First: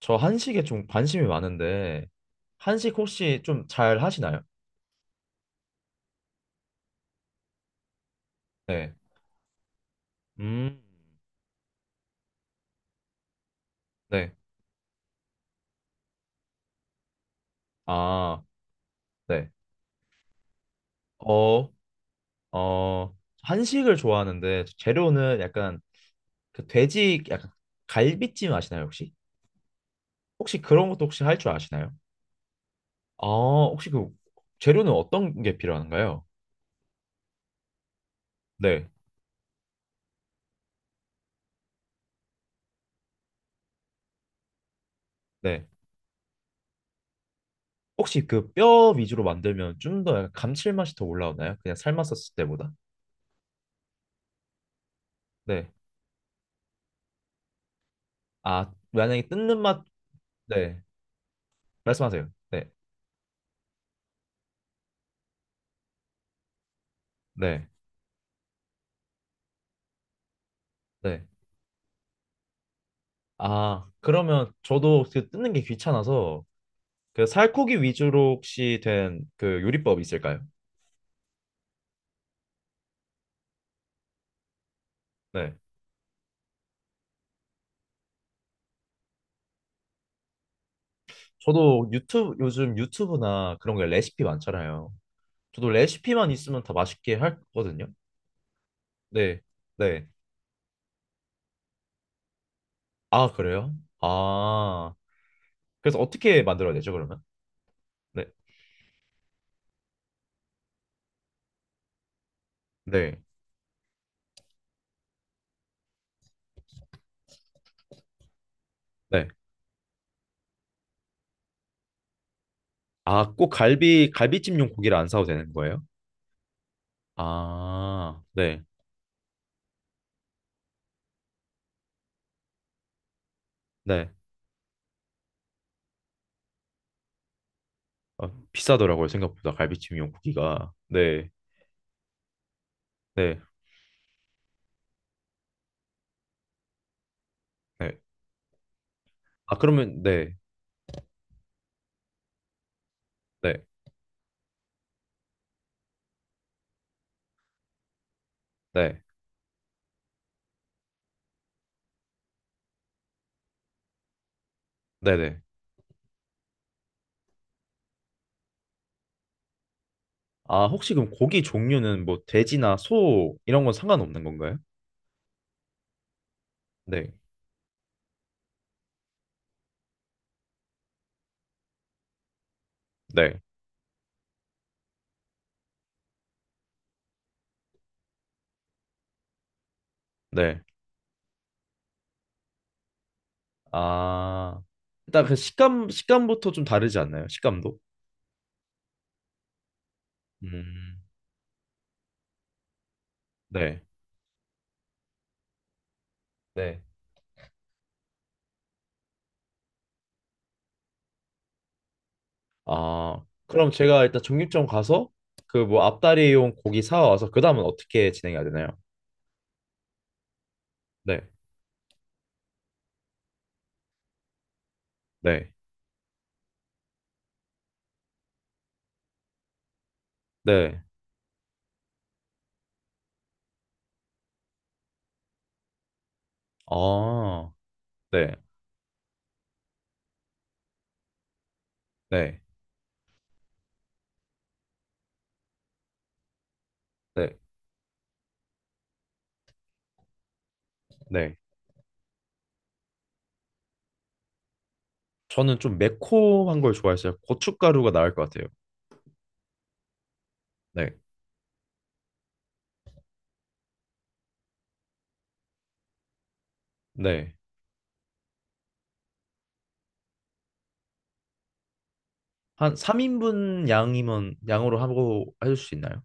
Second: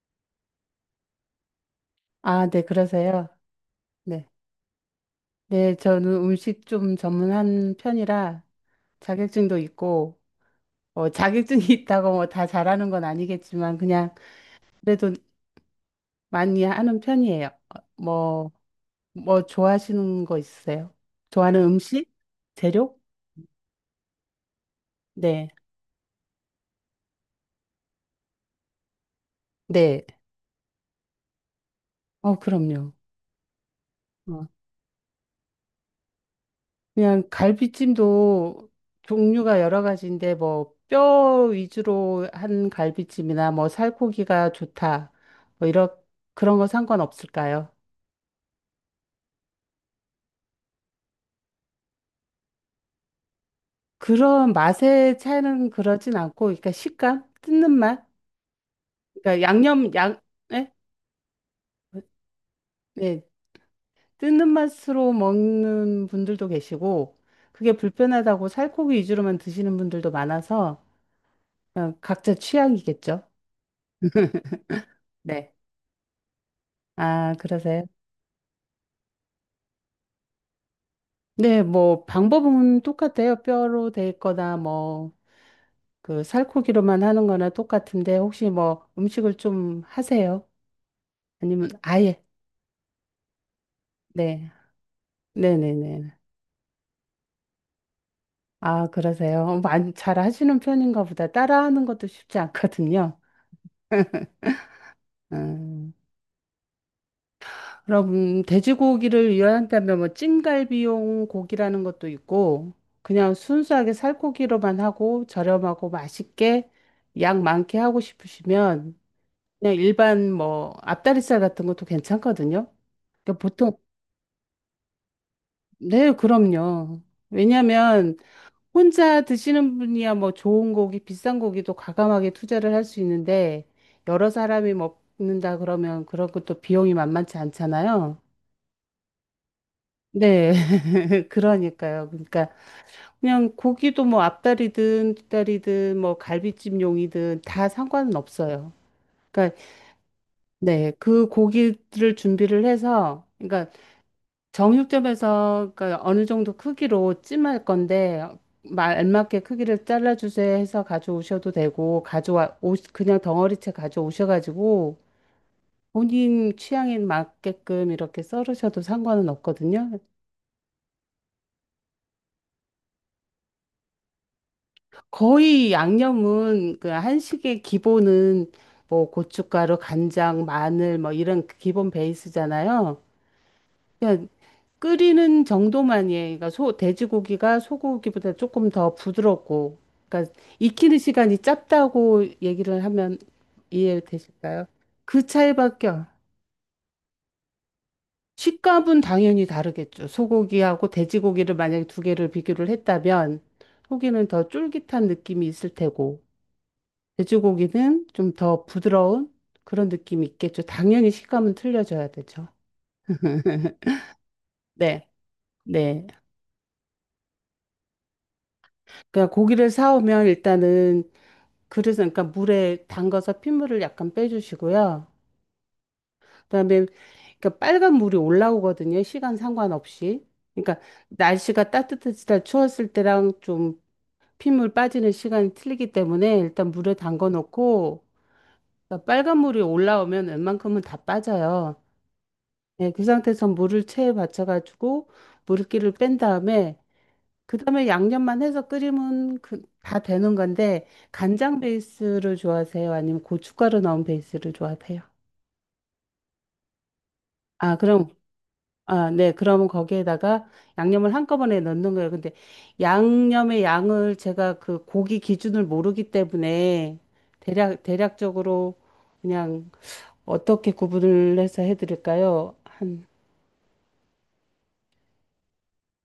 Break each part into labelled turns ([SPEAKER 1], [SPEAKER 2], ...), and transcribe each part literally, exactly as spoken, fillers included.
[SPEAKER 1] 저 한식에 좀 관심이 많은데
[SPEAKER 2] 아, 네,
[SPEAKER 1] 한식
[SPEAKER 2] 그러세요.
[SPEAKER 1] 혹시 좀 잘
[SPEAKER 2] 네.
[SPEAKER 1] 하시나요?
[SPEAKER 2] 네, 저는 음식 좀 전문한 편이라
[SPEAKER 1] 네.
[SPEAKER 2] 자격증도 있고,
[SPEAKER 1] 음.
[SPEAKER 2] 어, 자격증이 있다고 뭐 다 잘하는 건 아니겠지만, 그냥
[SPEAKER 1] 네.
[SPEAKER 2] 그래도 많이 하는 편이에요. 어,
[SPEAKER 1] 아,
[SPEAKER 2] 뭐, 뭐
[SPEAKER 1] 네.
[SPEAKER 2] 좋아하시는 거 있으세요? 좋아하는
[SPEAKER 1] 어,
[SPEAKER 2] 음식? 재료?
[SPEAKER 1] 어, 한식을 좋아하는데 재료는
[SPEAKER 2] 네.
[SPEAKER 1] 약간 그 돼지 약간 갈비찜 아시나요, 혹시?
[SPEAKER 2] 네.
[SPEAKER 1] 혹시 그런 것도 혹시 할 줄 아시나요?
[SPEAKER 2] 어, 그럼요.
[SPEAKER 1] 아, 혹시 그
[SPEAKER 2] 어.
[SPEAKER 1] 재료는 어떤 게 필요한가요?
[SPEAKER 2] 그냥 갈비찜도
[SPEAKER 1] 네.
[SPEAKER 2] 종류가 여러 가지인데 뭐 뼈 위주로 한 갈비찜이나 뭐 살코기가 좋다.
[SPEAKER 1] 네.
[SPEAKER 2] 뭐 이런 그런 거 상관없을까요?
[SPEAKER 1] 혹시 그 뼈 위주로 만들면 좀 더 감칠맛이 더 올라오나요? 그냥 삶았었을 때보다?
[SPEAKER 2] 그런 맛의
[SPEAKER 1] 네.
[SPEAKER 2] 차이는 그러진 않고, 그러니까 식감, 뜯는 맛.
[SPEAKER 1] 아, 만약에
[SPEAKER 2] 그러니까
[SPEAKER 1] 뜯는 맛,
[SPEAKER 2] 양념 양, 네?
[SPEAKER 1] 네. 말씀하세요. 네,
[SPEAKER 2] 네. 뜯는 맛으로 먹는 분들도 계시고,
[SPEAKER 1] 네,
[SPEAKER 2] 그게 불편하다고 살코기 위주로만 드시는 분들도 많아서
[SPEAKER 1] 네.
[SPEAKER 2] 그냥 각자 취향이겠죠.
[SPEAKER 1] 아, 그러면 저도 그 뜯는
[SPEAKER 2] 네.
[SPEAKER 1] 게 귀찮아서 그
[SPEAKER 2] 아,
[SPEAKER 1] 살코기
[SPEAKER 2] 그러세요?
[SPEAKER 1] 위주로 혹시 된 그 요리법 있을까요?
[SPEAKER 2] 네, 뭐 방법은 똑같아요. 뼈로 돼 있거나 뭐
[SPEAKER 1] 네.
[SPEAKER 2] 그 살코기로만 하는 거나 똑같은데, 혹시 뭐 음식을 좀 하세요? 아니면
[SPEAKER 1] 저도
[SPEAKER 2] 아예,
[SPEAKER 1] 유튜브, 요즘 유튜브나 그런 게 레시피
[SPEAKER 2] 네.
[SPEAKER 1] 많잖아요. 저도
[SPEAKER 2] 네네네.
[SPEAKER 1] 레시피만 있으면 다 맛있게 할 거거든요.
[SPEAKER 2] 아,
[SPEAKER 1] 네,
[SPEAKER 2] 그러세요. 어, 많이
[SPEAKER 1] 네.
[SPEAKER 2] 잘 하시는 편인가 보다. 따라하는 것도 쉽지 않거든요.
[SPEAKER 1] 아, 그래요? 아,
[SPEAKER 2] 음,
[SPEAKER 1] 그래서 어떻게 만들어야 되죠, 그러면? 네,
[SPEAKER 2] 그럼 돼지고기를 이용한다면 뭐 찜갈비용 고기라는 것도 있고,
[SPEAKER 1] 네,
[SPEAKER 2] 그냥 순수하게 살코기로만 하고 저렴하고 맛있게 양 많게 하고 싶으시면
[SPEAKER 1] 네.
[SPEAKER 2] 그냥 일반 뭐 앞다리살 같은 것도 괜찮거든요.
[SPEAKER 1] 아,
[SPEAKER 2] 그러니까
[SPEAKER 1] 꼭
[SPEAKER 2] 보통,
[SPEAKER 1] 갈비, 갈비찜용 고기를 안 사도 되는 거예요?
[SPEAKER 2] 네, 그럼요. 왜냐하면
[SPEAKER 1] 아, 네,
[SPEAKER 2] 혼자 드시는 분이야 뭐 좋은 고기, 비싼 고기도 과감하게 투자를 할 수 있는데,
[SPEAKER 1] 네.
[SPEAKER 2] 여러 사람이 먹는다 그러면 그런 것도 비용이 만만치 않잖아요.
[SPEAKER 1] 아, 비싸더라고요 생각보다 갈비찜
[SPEAKER 2] 네,
[SPEAKER 1] 용고기가. 네,
[SPEAKER 2] 그러니까요. 그러니까
[SPEAKER 1] 네,
[SPEAKER 2] 그냥 고기도 뭐 앞다리든 뒷다리든 뭐 갈비찜용이든 다 상관은
[SPEAKER 1] 네.
[SPEAKER 2] 없어요. 그러니까
[SPEAKER 1] 아, 그러면 네,
[SPEAKER 2] 네, 그 고기를 준비를 해서, 그러니까
[SPEAKER 1] 네,
[SPEAKER 2] 정육점에서 그러니까 어느 정도 크기로 찜할 건데 말
[SPEAKER 1] 네,
[SPEAKER 2] 알맞게 크기를 잘라주세요 해서 가져오셔도 되고, 가져와 오, 그냥 덩어리째 가져오셔가지고
[SPEAKER 1] 네, 네.
[SPEAKER 2] 본인 취향에 맞게끔 이렇게 썰으셔도 상관은 없거든요.
[SPEAKER 1] 아, 혹시 그럼 고기 종류는 뭐 돼지나 소 이런 건 상관없는 건가요?
[SPEAKER 2] 거의 양념은, 그
[SPEAKER 1] 네,
[SPEAKER 2] 한식의 기본은 뭐 고춧가루, 간장, 마늘 뭐 이런 기본 베이스잖아요.
[SPEAKER 1] 네,
[SPEAKER 2] 끓이는 정도만이에요. 그러니까 소, 돼지고기가 소고기보다 조금 더 부드럽고, 그러니까
[SPEAKER 1] 네.
[SPEAKER 2] 익히는 시간이 짧다고 얘기를 하면
[SPEAKER 1] 아,
[SPEAKER 2] 이해되실까요?
[SPEAKER 1] 일단
[SPEAKER 2] 그
[SPEAKER 1] 그
[SPEAKER 2] 차이밖에.
[SPEAKER 1] 식감
[SPEAKER 2] 없-
[SPEAKER 1] 식감부터 좀 다르지 않나요? 식감도.
[SPEAKER 2] 식감은 당연히 다르겠죠.
[SPEAKER 1] 음,
[SPEAKER 2] 소고기하고 돼지고기를 만약에 두 개를 비교를 했다면,
[SPEAKER 1] 네,
[SPEAKER 2] 소고기는 더 쫄깃한 느낌이 있을 테고,
[SPEAKER 1] 네.
[SPEAKER 2] 돼지고기는 좀 더 부드러운 그런 느낌이 있겠죠. 당연히 식감은 틀려져야 되죠.
[SPEAKER 1] 아, 그럼 제가 일단 정육점 가서
[SPEAKER 2] 네,
[SPEAKER 1] 그 뭐
[SPEAKER 2] 네.
[SPEAKER 1] 앞다리용 고기 사와서 그 다음은 어떻게 진행해야 되나요?
[SPEAKER 2] 그러니까 고기를 사오면 일단은,
[SPEAKER 1] 네
[SPEAKER 2] 그래서 그러니까 물에 담가서 핏물을 약간 빼주시고요.
[SPEAKER 1] 네
[SPEAKER 2] 그다음에 그러니까 빨간 물이 올라오거든요. 시간 상관없이. 그러니까
[SPEAKER 1] 네
[SPEAKER 2] 날씨가 따뜻해지다 추웠을 때랑 좀 핏물 빠지는 시간이 틀리기 때문에 일단 물에 담궈
[SPEAKER 1] 아
[SPEAKER 2] 놓고,
[SPEAKER 1] 네
[SPEAKER 2] 그러니까 빨간 물이 올라오면 웬만큼은 다 빠져요.
[SPEAKER 1] 네
[SPEAKER 2] 예, 그 상태에서 물을 체에 받쳐가지고 물기를 뺀 다음에,
[SPEAKER 1] 네.
[SPEAKER 2] 그다음에 양념만 해서 끓이면 그, 다 되는 건데,
[SPEAKER 1] 네.
[SPEAKER 2] 간장 베이스를 좋아하세요? 아니면 고춧가루 넣은 베이스를 좋아하세요?
[SPEAKER 1] 저는 좀 매콤한 걸 좋아했어요.
[SPEAKER 2] 아,
[SPEAKER 1] 고춧가루가
[SPEAKER 2] 그럼,
[SPEAKER 1] 나을 것 같아요.
[SPEAKER 2] 아, 네. 그러면 거기에다가
[SPEAKER 1] 네.
[SPEAKER 2] 양념을 한꺼번에 넣는 거예요. 근데 양념의 양을 제가 그 고기 기준을 모르기 때문에,
[SPEAKER 1] 네.
[SPEAKER 2] 대략 대략적으로 그냥 어떻게 구분을 해서 해 드릴까요?
[SPEAKER 1] 한 삼 인분 양이면 양으로 하고 해줄 수 있나요?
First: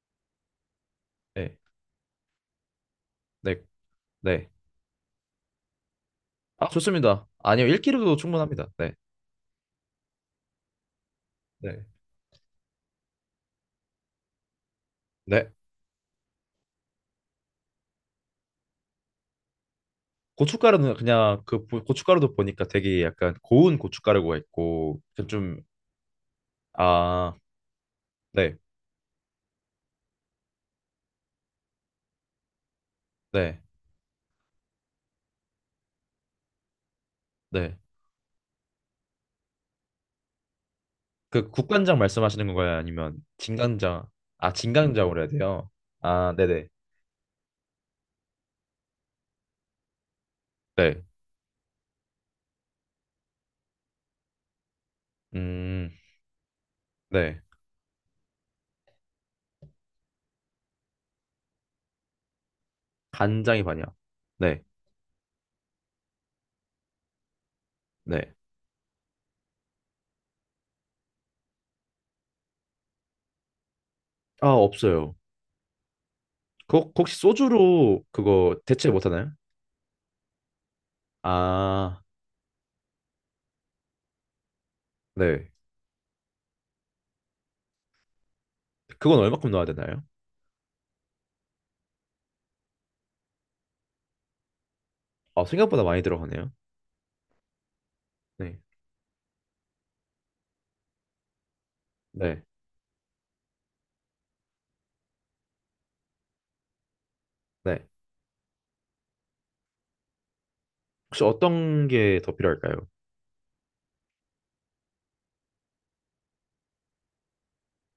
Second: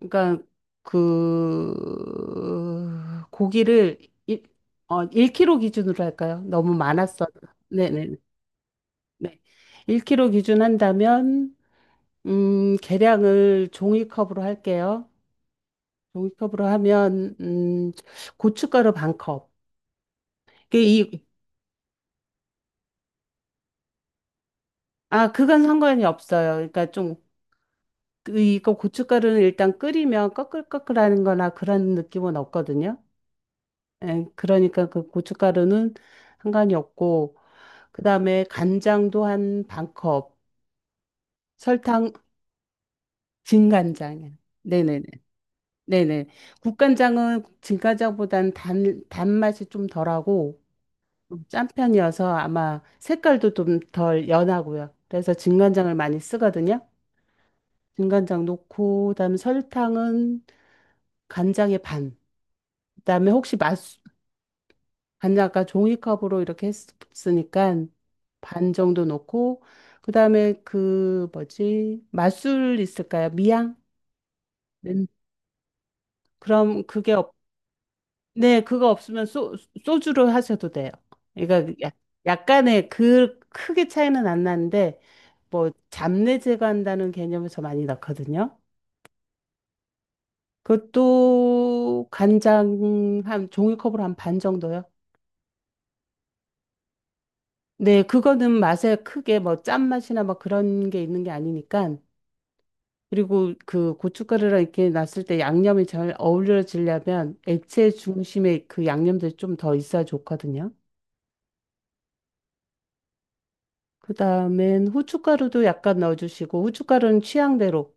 [SPEAKER 2] 그러니까 그
[SPEAKER 1] 네. 네.
[SPEAKER 2] 고기를 일,
[SPEAKER 1] 네.
[SPEAKER 2] 어, 일 킬로그램 기준으로 할까요?
[SPEAKER 1] 아,
[SPEAKER 2] 너무
[SPEAKER 1] 좋습니다.
[SPEAKER 2] 많았어.
[SPEAKER 1] 아니요. 일 킬로그램도
[SPEAKER 2] 네네네.
[SPEAKER 1] 충분합니다. 네.
[SPEAKER 2] 네. 일 킬로그램 기준 한다면
[SPEAKER 1] 네.
[SPEAKER 2] 음, 계량을 종이컵으로 할게요.
[SPEAKER 1] 네.
[SPEAKER 2] 종이컵으로 하면 음, 고춧가루 반 컵. 이게
[SPEAKER 1] 고춧가루는
[SPEAKER 2] 이,
[SPEAKER 1] 그냥 그 보- 고춧가루도 보니까 되게 약간 고운 고춧가루가 있고 그
[SPEAKER 2] 아,
[SPEAKER 1] 좀.
[SPEAKER 2] 그건 상관이 없어요. 그러니까 좀
[SPEAKER 1] 아,
[SPEAKER 2] 그-
[SPEAKER 1] 네.
[SPEAKER 2] 이거 고춧가루는 일단 끓이면 꺼끌꺼끌하는 거나 그런 느낌은 없거든요.
[SPEAKER 1] 네.
[SPEAKER 2] 예, 그러니까 그 고춧가루는 상관이 없고,
[SPEAKER 1] 네.
[SPEAKER 2] 그다음에 간장도 한 반 컵,
[SPEAKER 1] 그 국간장
[SPEAKER 2] 설탕,
[SPEAKER 1] 말씀하시는 건가요? 아니면
[SPEAKER 2] 진간
[SPEAKER 1] 진간장?
[SPEAKER 2] 장이
[SPEAKER 1] 아,
[SPEAKER 2] 네네네.
[SPEAKER 1] 진간장으로 해야 돼요.
[SPEAKER 2] 네네.
[SPEAKER 1] 아, 네네.
[SPEAKER 2] 국간장은 진간장보단 단, 단맛이 좀 덜하고
[SPEAKER 1] 네.
[SPEAKER 2] 좀 짠 편이어서 아마 색깔도 좀 덜 연하고요. 그래서
[SPEAKER 1] 음.
[SPEAKER 2] 진간장을 많이 쓰거든요.
[SPEAKER 1] 네.
[SPEAKER 2] 진간장 넣고, 그다음에 설탕은 간장의 반. 그다음에 혹시
[SPEAKER 1] 간장이
[SPEAKER 2] 맛,
[SPEAKER 1] 반이야. 네,
[SPEAKER 2] 반을 아까 종이컵으로 이렇게 했으니까
[SPEAKER 1] 네.
[SPEAKER 2] 반 정도 넣고, 그다음에 그 뭐지? 맛술 있을까요? 미양?
[SPEAKER 1] 아,
[SPEAKER 2] 네.
[SPEAKER 1] 없어요. 그,
[SPEAKER 2] 그럼 그게
[SPEAKER 1] 혹시
[SPEAKER 2] 없,
[SPEAKER 1] 소주로 그거
[SPEAKER 2] 네, 그거
[SPEAKER 1] 대체
[SPEAKER 2] 없으면
[SPEAKER 1] 못하나요?
[SPEAKER 2] 소, 소주로 하셔도 돼요. 그러니까 야-
[SPEAKER 1] 아,
[SPEAKER 2] 약간의 그 크게 차이는 안 나는데
[SPEAKER 1] 네.
[SPEAKER 2] 뭐 잡내 제거한다는 개념에서 많이 넣거든요.
[SPEAKER 1] 그건 얼마큼 넣어야 되나요?
[SPEAKER 2] 그것도 간장 한 종이컵으로 한 반 정도요.
[SPEAKER 1] 아, 생각보다 많이 들어가네요.
[SPEAKER 2] 네, 그거는
[SPEAKER 1] 네,
[SPEAKER 2] 맛에 크게 뭐 짠맛이나 뭐 그런 게 있는 게 아니니까.
[SPEAKER 1] 네,
[SPEAKER 2] 그리고 그 고춧가루랑 이렇게 놨을 때 양념이 잘 어우러지려면
[SPEAKER 1] 네.
[SPEAKER 2] 액체 중심에 그 양념들이 좀 더 있어야 좋거든요.
[SPEAKER 1] 혹시 어떤 게 더 필요할까요?
[SPEAKER 2] 그 다음엔 후춧가루도 약간 넣어주시고, 후춧가루는 취향대로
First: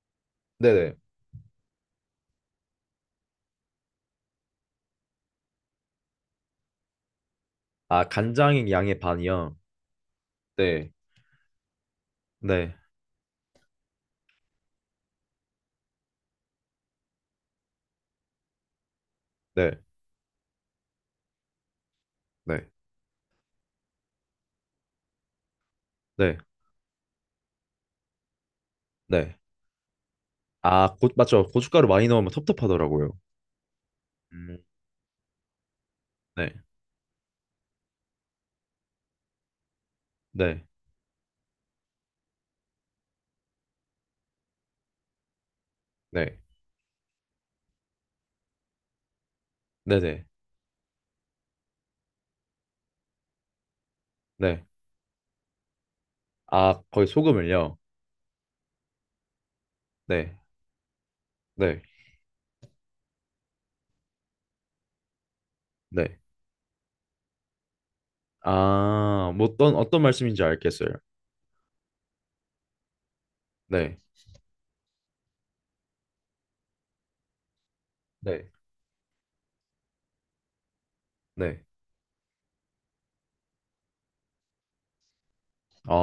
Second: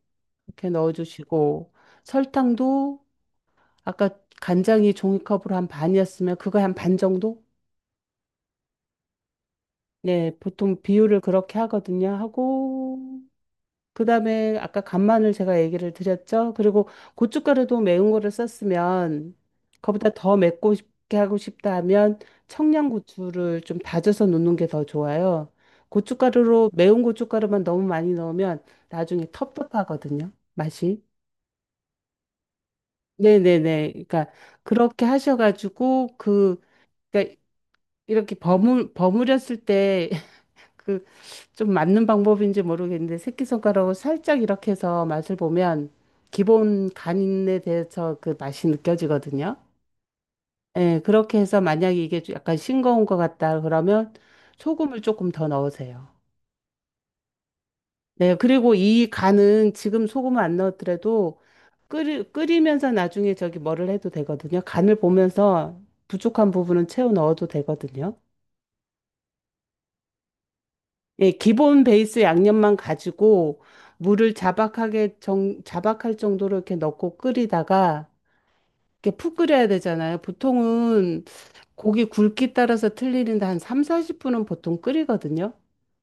[SPEAKER 2] 이렇게
[SPEAKER 1] 네네.
[SPEAKER 2] 넣어주시고, 설탕도, 아까 간장이 종이컵으로 한 반이었으면 그거 한 반 정도?
[SPEAKER 1] 아, 간장의 양의 반이요.
[SPEAKER 2] 네, 보통
[SPEAKER 1] 네,
[SPEAKER 2] 비율을 그렇게 하거든요.
[SPEAKER 1] 네,
[SPEAKER 2] 하고, 그다음에 아까 간마늘 제가 얘기를 드렸죠. 그리고 고춧가루도 매운 거를 썼으면
[SPEAKER 1] 네,
[SPEAKER 2] 그보다 더 맵고 싶게 하고 싶다 하면
[SPEAKER 1] 네,
[SPEAKER 2] 청양고추를 좀 다져서 넣는 게 더 좋아요.
[SPEAKER 1] 네,
[SPEAKER 2] 고춧가루로 매운 고춧가루만 너무 많이 넣으면 나중에
[SPEAKER 1] 네.
[SPEAKER 2] 텁텁하거든요.
[SPEAKER 1] 아,
[SPEAKER 2] 맛이.
[SPEAKER 1] 고, 맞죠. 고춧가루 많이 넣으면 텁텁하더라고요.
[SPEAKER 2] 네네네. 그러니까
[SPEAKER 1] 음,
[SPEAKER 2] 그렇게 하셔가지고
[SPEAKER 1] 네,
[SPEAKER 2] 그, 그러니까 이렇게 버무 버무렸을 때
[SPEAKER 1] 네,
[SPEAKER 2] 그, 좀 맞는 방법인지 모르겠는데 새끼손가락으로 살짝 이렇게 해서 맛을 보면
[SPEAKER 1] 네,
[SPEAKER 2] 기본 간에 대해서 그 맛이 느껴지거든요.
[SPEAKER 1] 네, 네,
[SPEAKER 2] 예, 그렇게 해서 만약에 이게 좀 약간 싱거운 것 같다 그러면
[SPEAKER 1] 네.
[SPEAKER 2] 소금을 조금 더 넣으세요.
[SPEAKER 1] 아, 거의 소금을요.
[SPEAKER 2] 네, 그리고 이 간은 지금
[SPEAKER 1] 네,
[SPEAKER 2] 소금을 안 넣었더라도
[SPEAKER 1] 네,
[SPEAKER 2] 끓이, 끓이면서 나중에 저기 뭐를 해도 되거든요. 간을 보면서
[SPEAKER 1] 네.
[SPEAKER 2] 부족한 부분은 채워 넣어도 되거든요.
[SPEAKER 1] 아, 뭐 어떤 어떤 말씀인지 알겠어요.
[SPEAKER 2] 예, 기본 베이스 양념만 가지고
[SPEAKER 1] 네,
[SPEAKER 2] 물을 자박하게, 정, 자박할 정도로 이렇게 넣고 끓이다가
[SPEAKER 1] 네.
[SPEAKER 2] 이렇게 푹 끓여야 되잖아요. 보통은
[SPEAKER 1] 네.
[SPEAKER 2] 고기 굵기 따라서 틀리는데 한 삼십, 사십 분은 보통 끓이거든요.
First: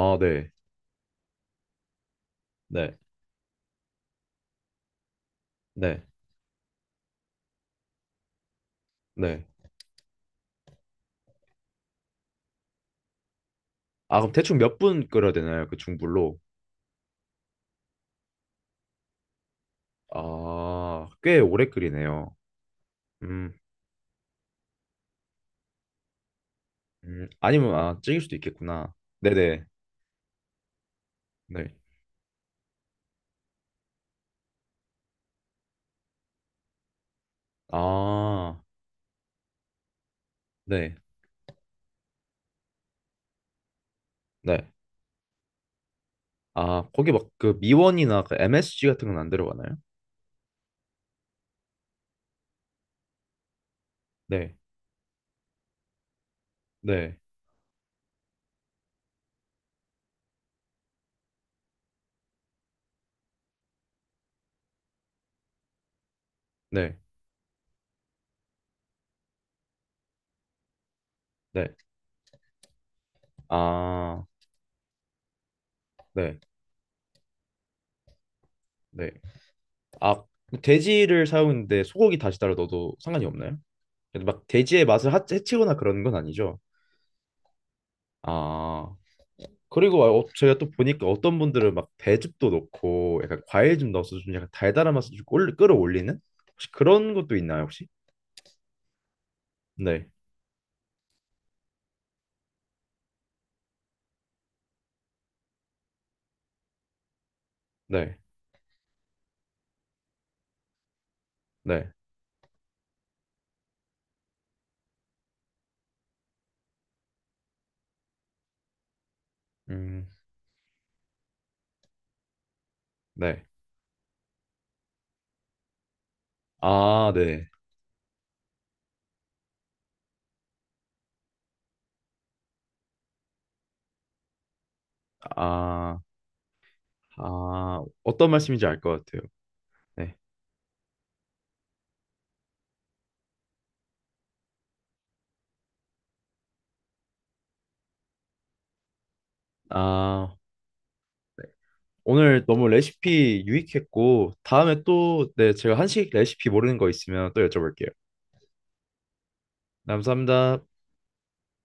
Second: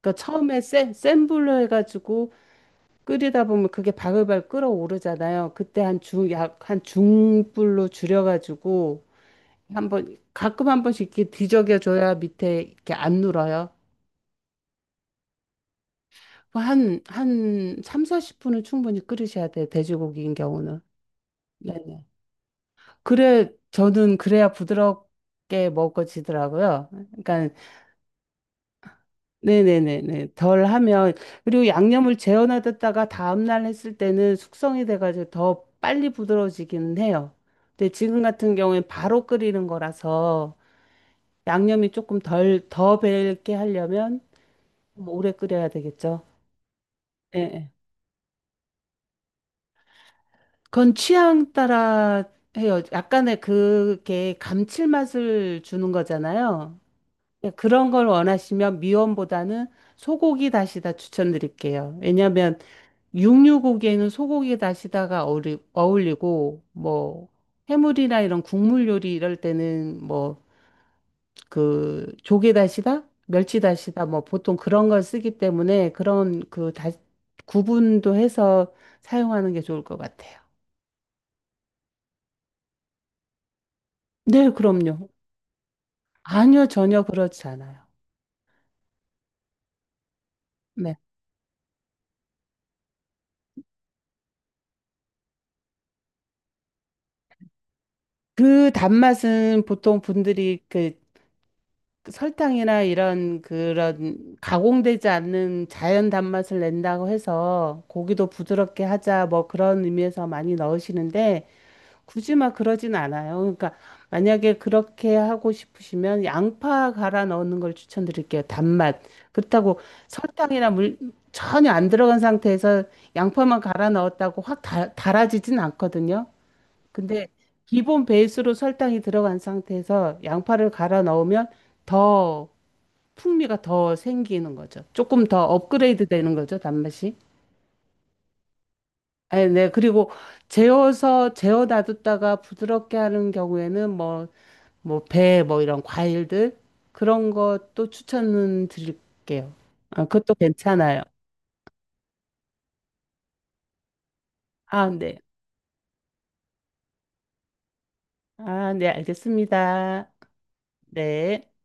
[SPEAKER 2] 그러니까
[SPEAKER 1] 네,
[SPEAKER 2] 처음에 센, 센 불로 해가지고
[SPEAKER 1] 네,
[SPEAKER 2] 끓이다 보면 그게 바글바글 끓어오르잖아요. 그때 한
[SPEAKER 1] 네,
[SPEAKER 2] 중, 약, 한 중불로 줄여가지고
[SPEAKER 1] 네.
[SPEAKER 2] 한번, 가끔 한 번씩 이렇게 뒤적여줘야 밑에 이렇게 안 눌어요.
[SPEAKER 1] 아, 그럼 대충 몇 분 끓여야 되나요? 그 중불로?
[SPEAKER 2] 뭐 한, 한 삼십, 사십 분은 충분히 끓이셔야 돼요. 돼지고기인 경우는.
[SPEAKER 1] 아, 꽤 오래
[SPEAKER 2] 네네.
[SPEAKER 1] 끓이네요.
[SPEAKER 2] 그래,
[SPEAKER 1] 음,
[SPEAKER 2] 저는 그래야 부드럽게 먹어지더라고요.
[SPEAKER 1] 음,
[SPEAKER 2] 그러니까,
[SPEAKER 1] 아니면 아, 찌길 수도 있겠구나. 네, 네,
[SPEAKER 2] 네네네네. 덜 하면, 그리고
[SPEAKER 1] 네.
[SPEAKER 2] 양념을 재워놔뒀다가 다음날 했을 때는 숙성이 돼가지고 더 빨리 부드러워지기는 해요. 근데 지금 같은
[SPEAKER 1] 아,
[SPEAKER 2] 경우엔 바로 끓이는 거라서
[SPEAKER 1] 네,
[SPEAKER 2] 양념이 조금 덜, 더 배게 하려면
[SPEAKER 1] 네.
[SPEAKER 2] 좀 오래 끓여야 되겠죠.
[SPEAKER 1] 아, 거기 막 그
[SPEAKER 2] 네.
[SPEAKER 1] 미원이나 그 엠에스지 같은 건 안 들어가나요?
[SPEAKER 2] 그건 취향 따라 해요. 약간의 그게
[SPEAKER 1] 네,
[SPEAKER 2] 감칠맛을 주는 거잖아요.
[SPEAKER 1] 네,
[SPEAKER 2] 예, 그런 걸 원하시면 미원보다는 소고기 다시다 추천드릴게요. 왜냐하면 육류고기에는 소고기 다시다가 어울리, 어울리고
[SPEAKER 1] 네,
[SPEAKER 2] 뭐 해물이나 이런 국물 요리 이럴 때는 뭐
[SPEAKER 1] 네.
[SPEAKER 2] 그 조개 다시다, 멸치 다시다 뭐
[SPEAKER 1] 아,
[SPEAKER 2] 보통 그런 걸 쓰기 때문에
[SPEAKER 1] 네,
[SPEAKER 2] 그런 그 다, 구분도 해서
[SPEAKER 1] 네.
[SPEAKER 2] 사용하는 게 좋을 것
[SPEAKER 1] 아,
[SPEAKER 2] 같아요.
[SPEAKER 1] 돼지를 사용했는데 소고기 다시 따로 넣어도 상관이 없나요? 그래도 막
[SPEAKER 2] 네,
[SPEAKER 1] 돼지의
[SPEAKER 2] 그럼요.
[SPEAKER 1] 맛을 하- 해치거나 그런 건 아니죠.
[SPEAKER 2] 아니요, 전혀 그렇지 않아요.
[SPEAKER 1] 아, 그리고 어, 제가 또
[SPEAKER 2] 네.
[SPEAKER 1] 보니까 어떤 분들은 막 배즙도 넣고 약간 과일 좀 넣어서 좀 약간 달달한 맛을 좀 꼴- 끌어올리는. 혹시 그런 것도 있나요 혹시?
[SPEAKER 2] 그 단맛은 보통
[SPEAKER 1] 네,
[SPEAKER 2] 분들이 그 설탕이나 이런 그런 가공되지 않는 자연 단맛을 낸다고 해서
[SPEAKER 1] 네,
[SPEAKER 2] 고기도 부드럽게 하자 뭐 그런 의미에서 많이 넣으시는데
[SPEAKER 1] 네,
[SPEAKER 2] 굳이 막 그러진 않아요. 그러니까 만약에 그렇게 하고 싶으시면 양파 갈아 넣는 걸 추천드릴게요. 단맛. 그렇다고
[SPEAKER 1] 음,
[SPEAKER 2] 설탕이나 물 전혀 안 들어간 상태에서
[SPEAKER 1] 네.
[SPEAKER 2] 양파만 갈아 넣었다고 확 달, 달아지진 않거든요.
[SPEAKER 1] 아,
[SPEAKER 2] 근데
[SPEAKER 1] 네.
[SPEAKER 2] 기본 베이스로 설탕이 들어간 상태에서 양파를 갈아 넣으면 더 풍미가 더 생기는 거죠. 조금 더
[SPEAKER 1] 아,
[SPEAKER 2] 업그레이드 되는 거죠, 단맛이.
[SPEAKER 1] 아 어떤 말씀인지 알 것 같아요.
[SPEAKER 2] 아, 네. 그리고
[SPEAKER 1] 네.
[SPEAKER 2] 재워서 재워 놔뒀다가 부드럽게 하는 경우에는 뭐, 뭐, 배, 뭐 이런 과일들 그런 것도 추천은 드릴게요. 아, 그것도
[SPEAKER 1] 아,
[SPEAKER 2] 괜찮아요.
[SPEAKER 1] 네. 오늘 너무 레시피 유익했고 다음에
[SPEAKER 2] 아, 네.
[SPEAKER 1] 또 네, 제가 한식 레시피 모르는 거 있으면 또 여쭤볼게요.
[SPEAKER 2] 아, 네. 알겠습니다.
[SPEAKER 1] 감사합니다.
[SPEAKER 2] 네.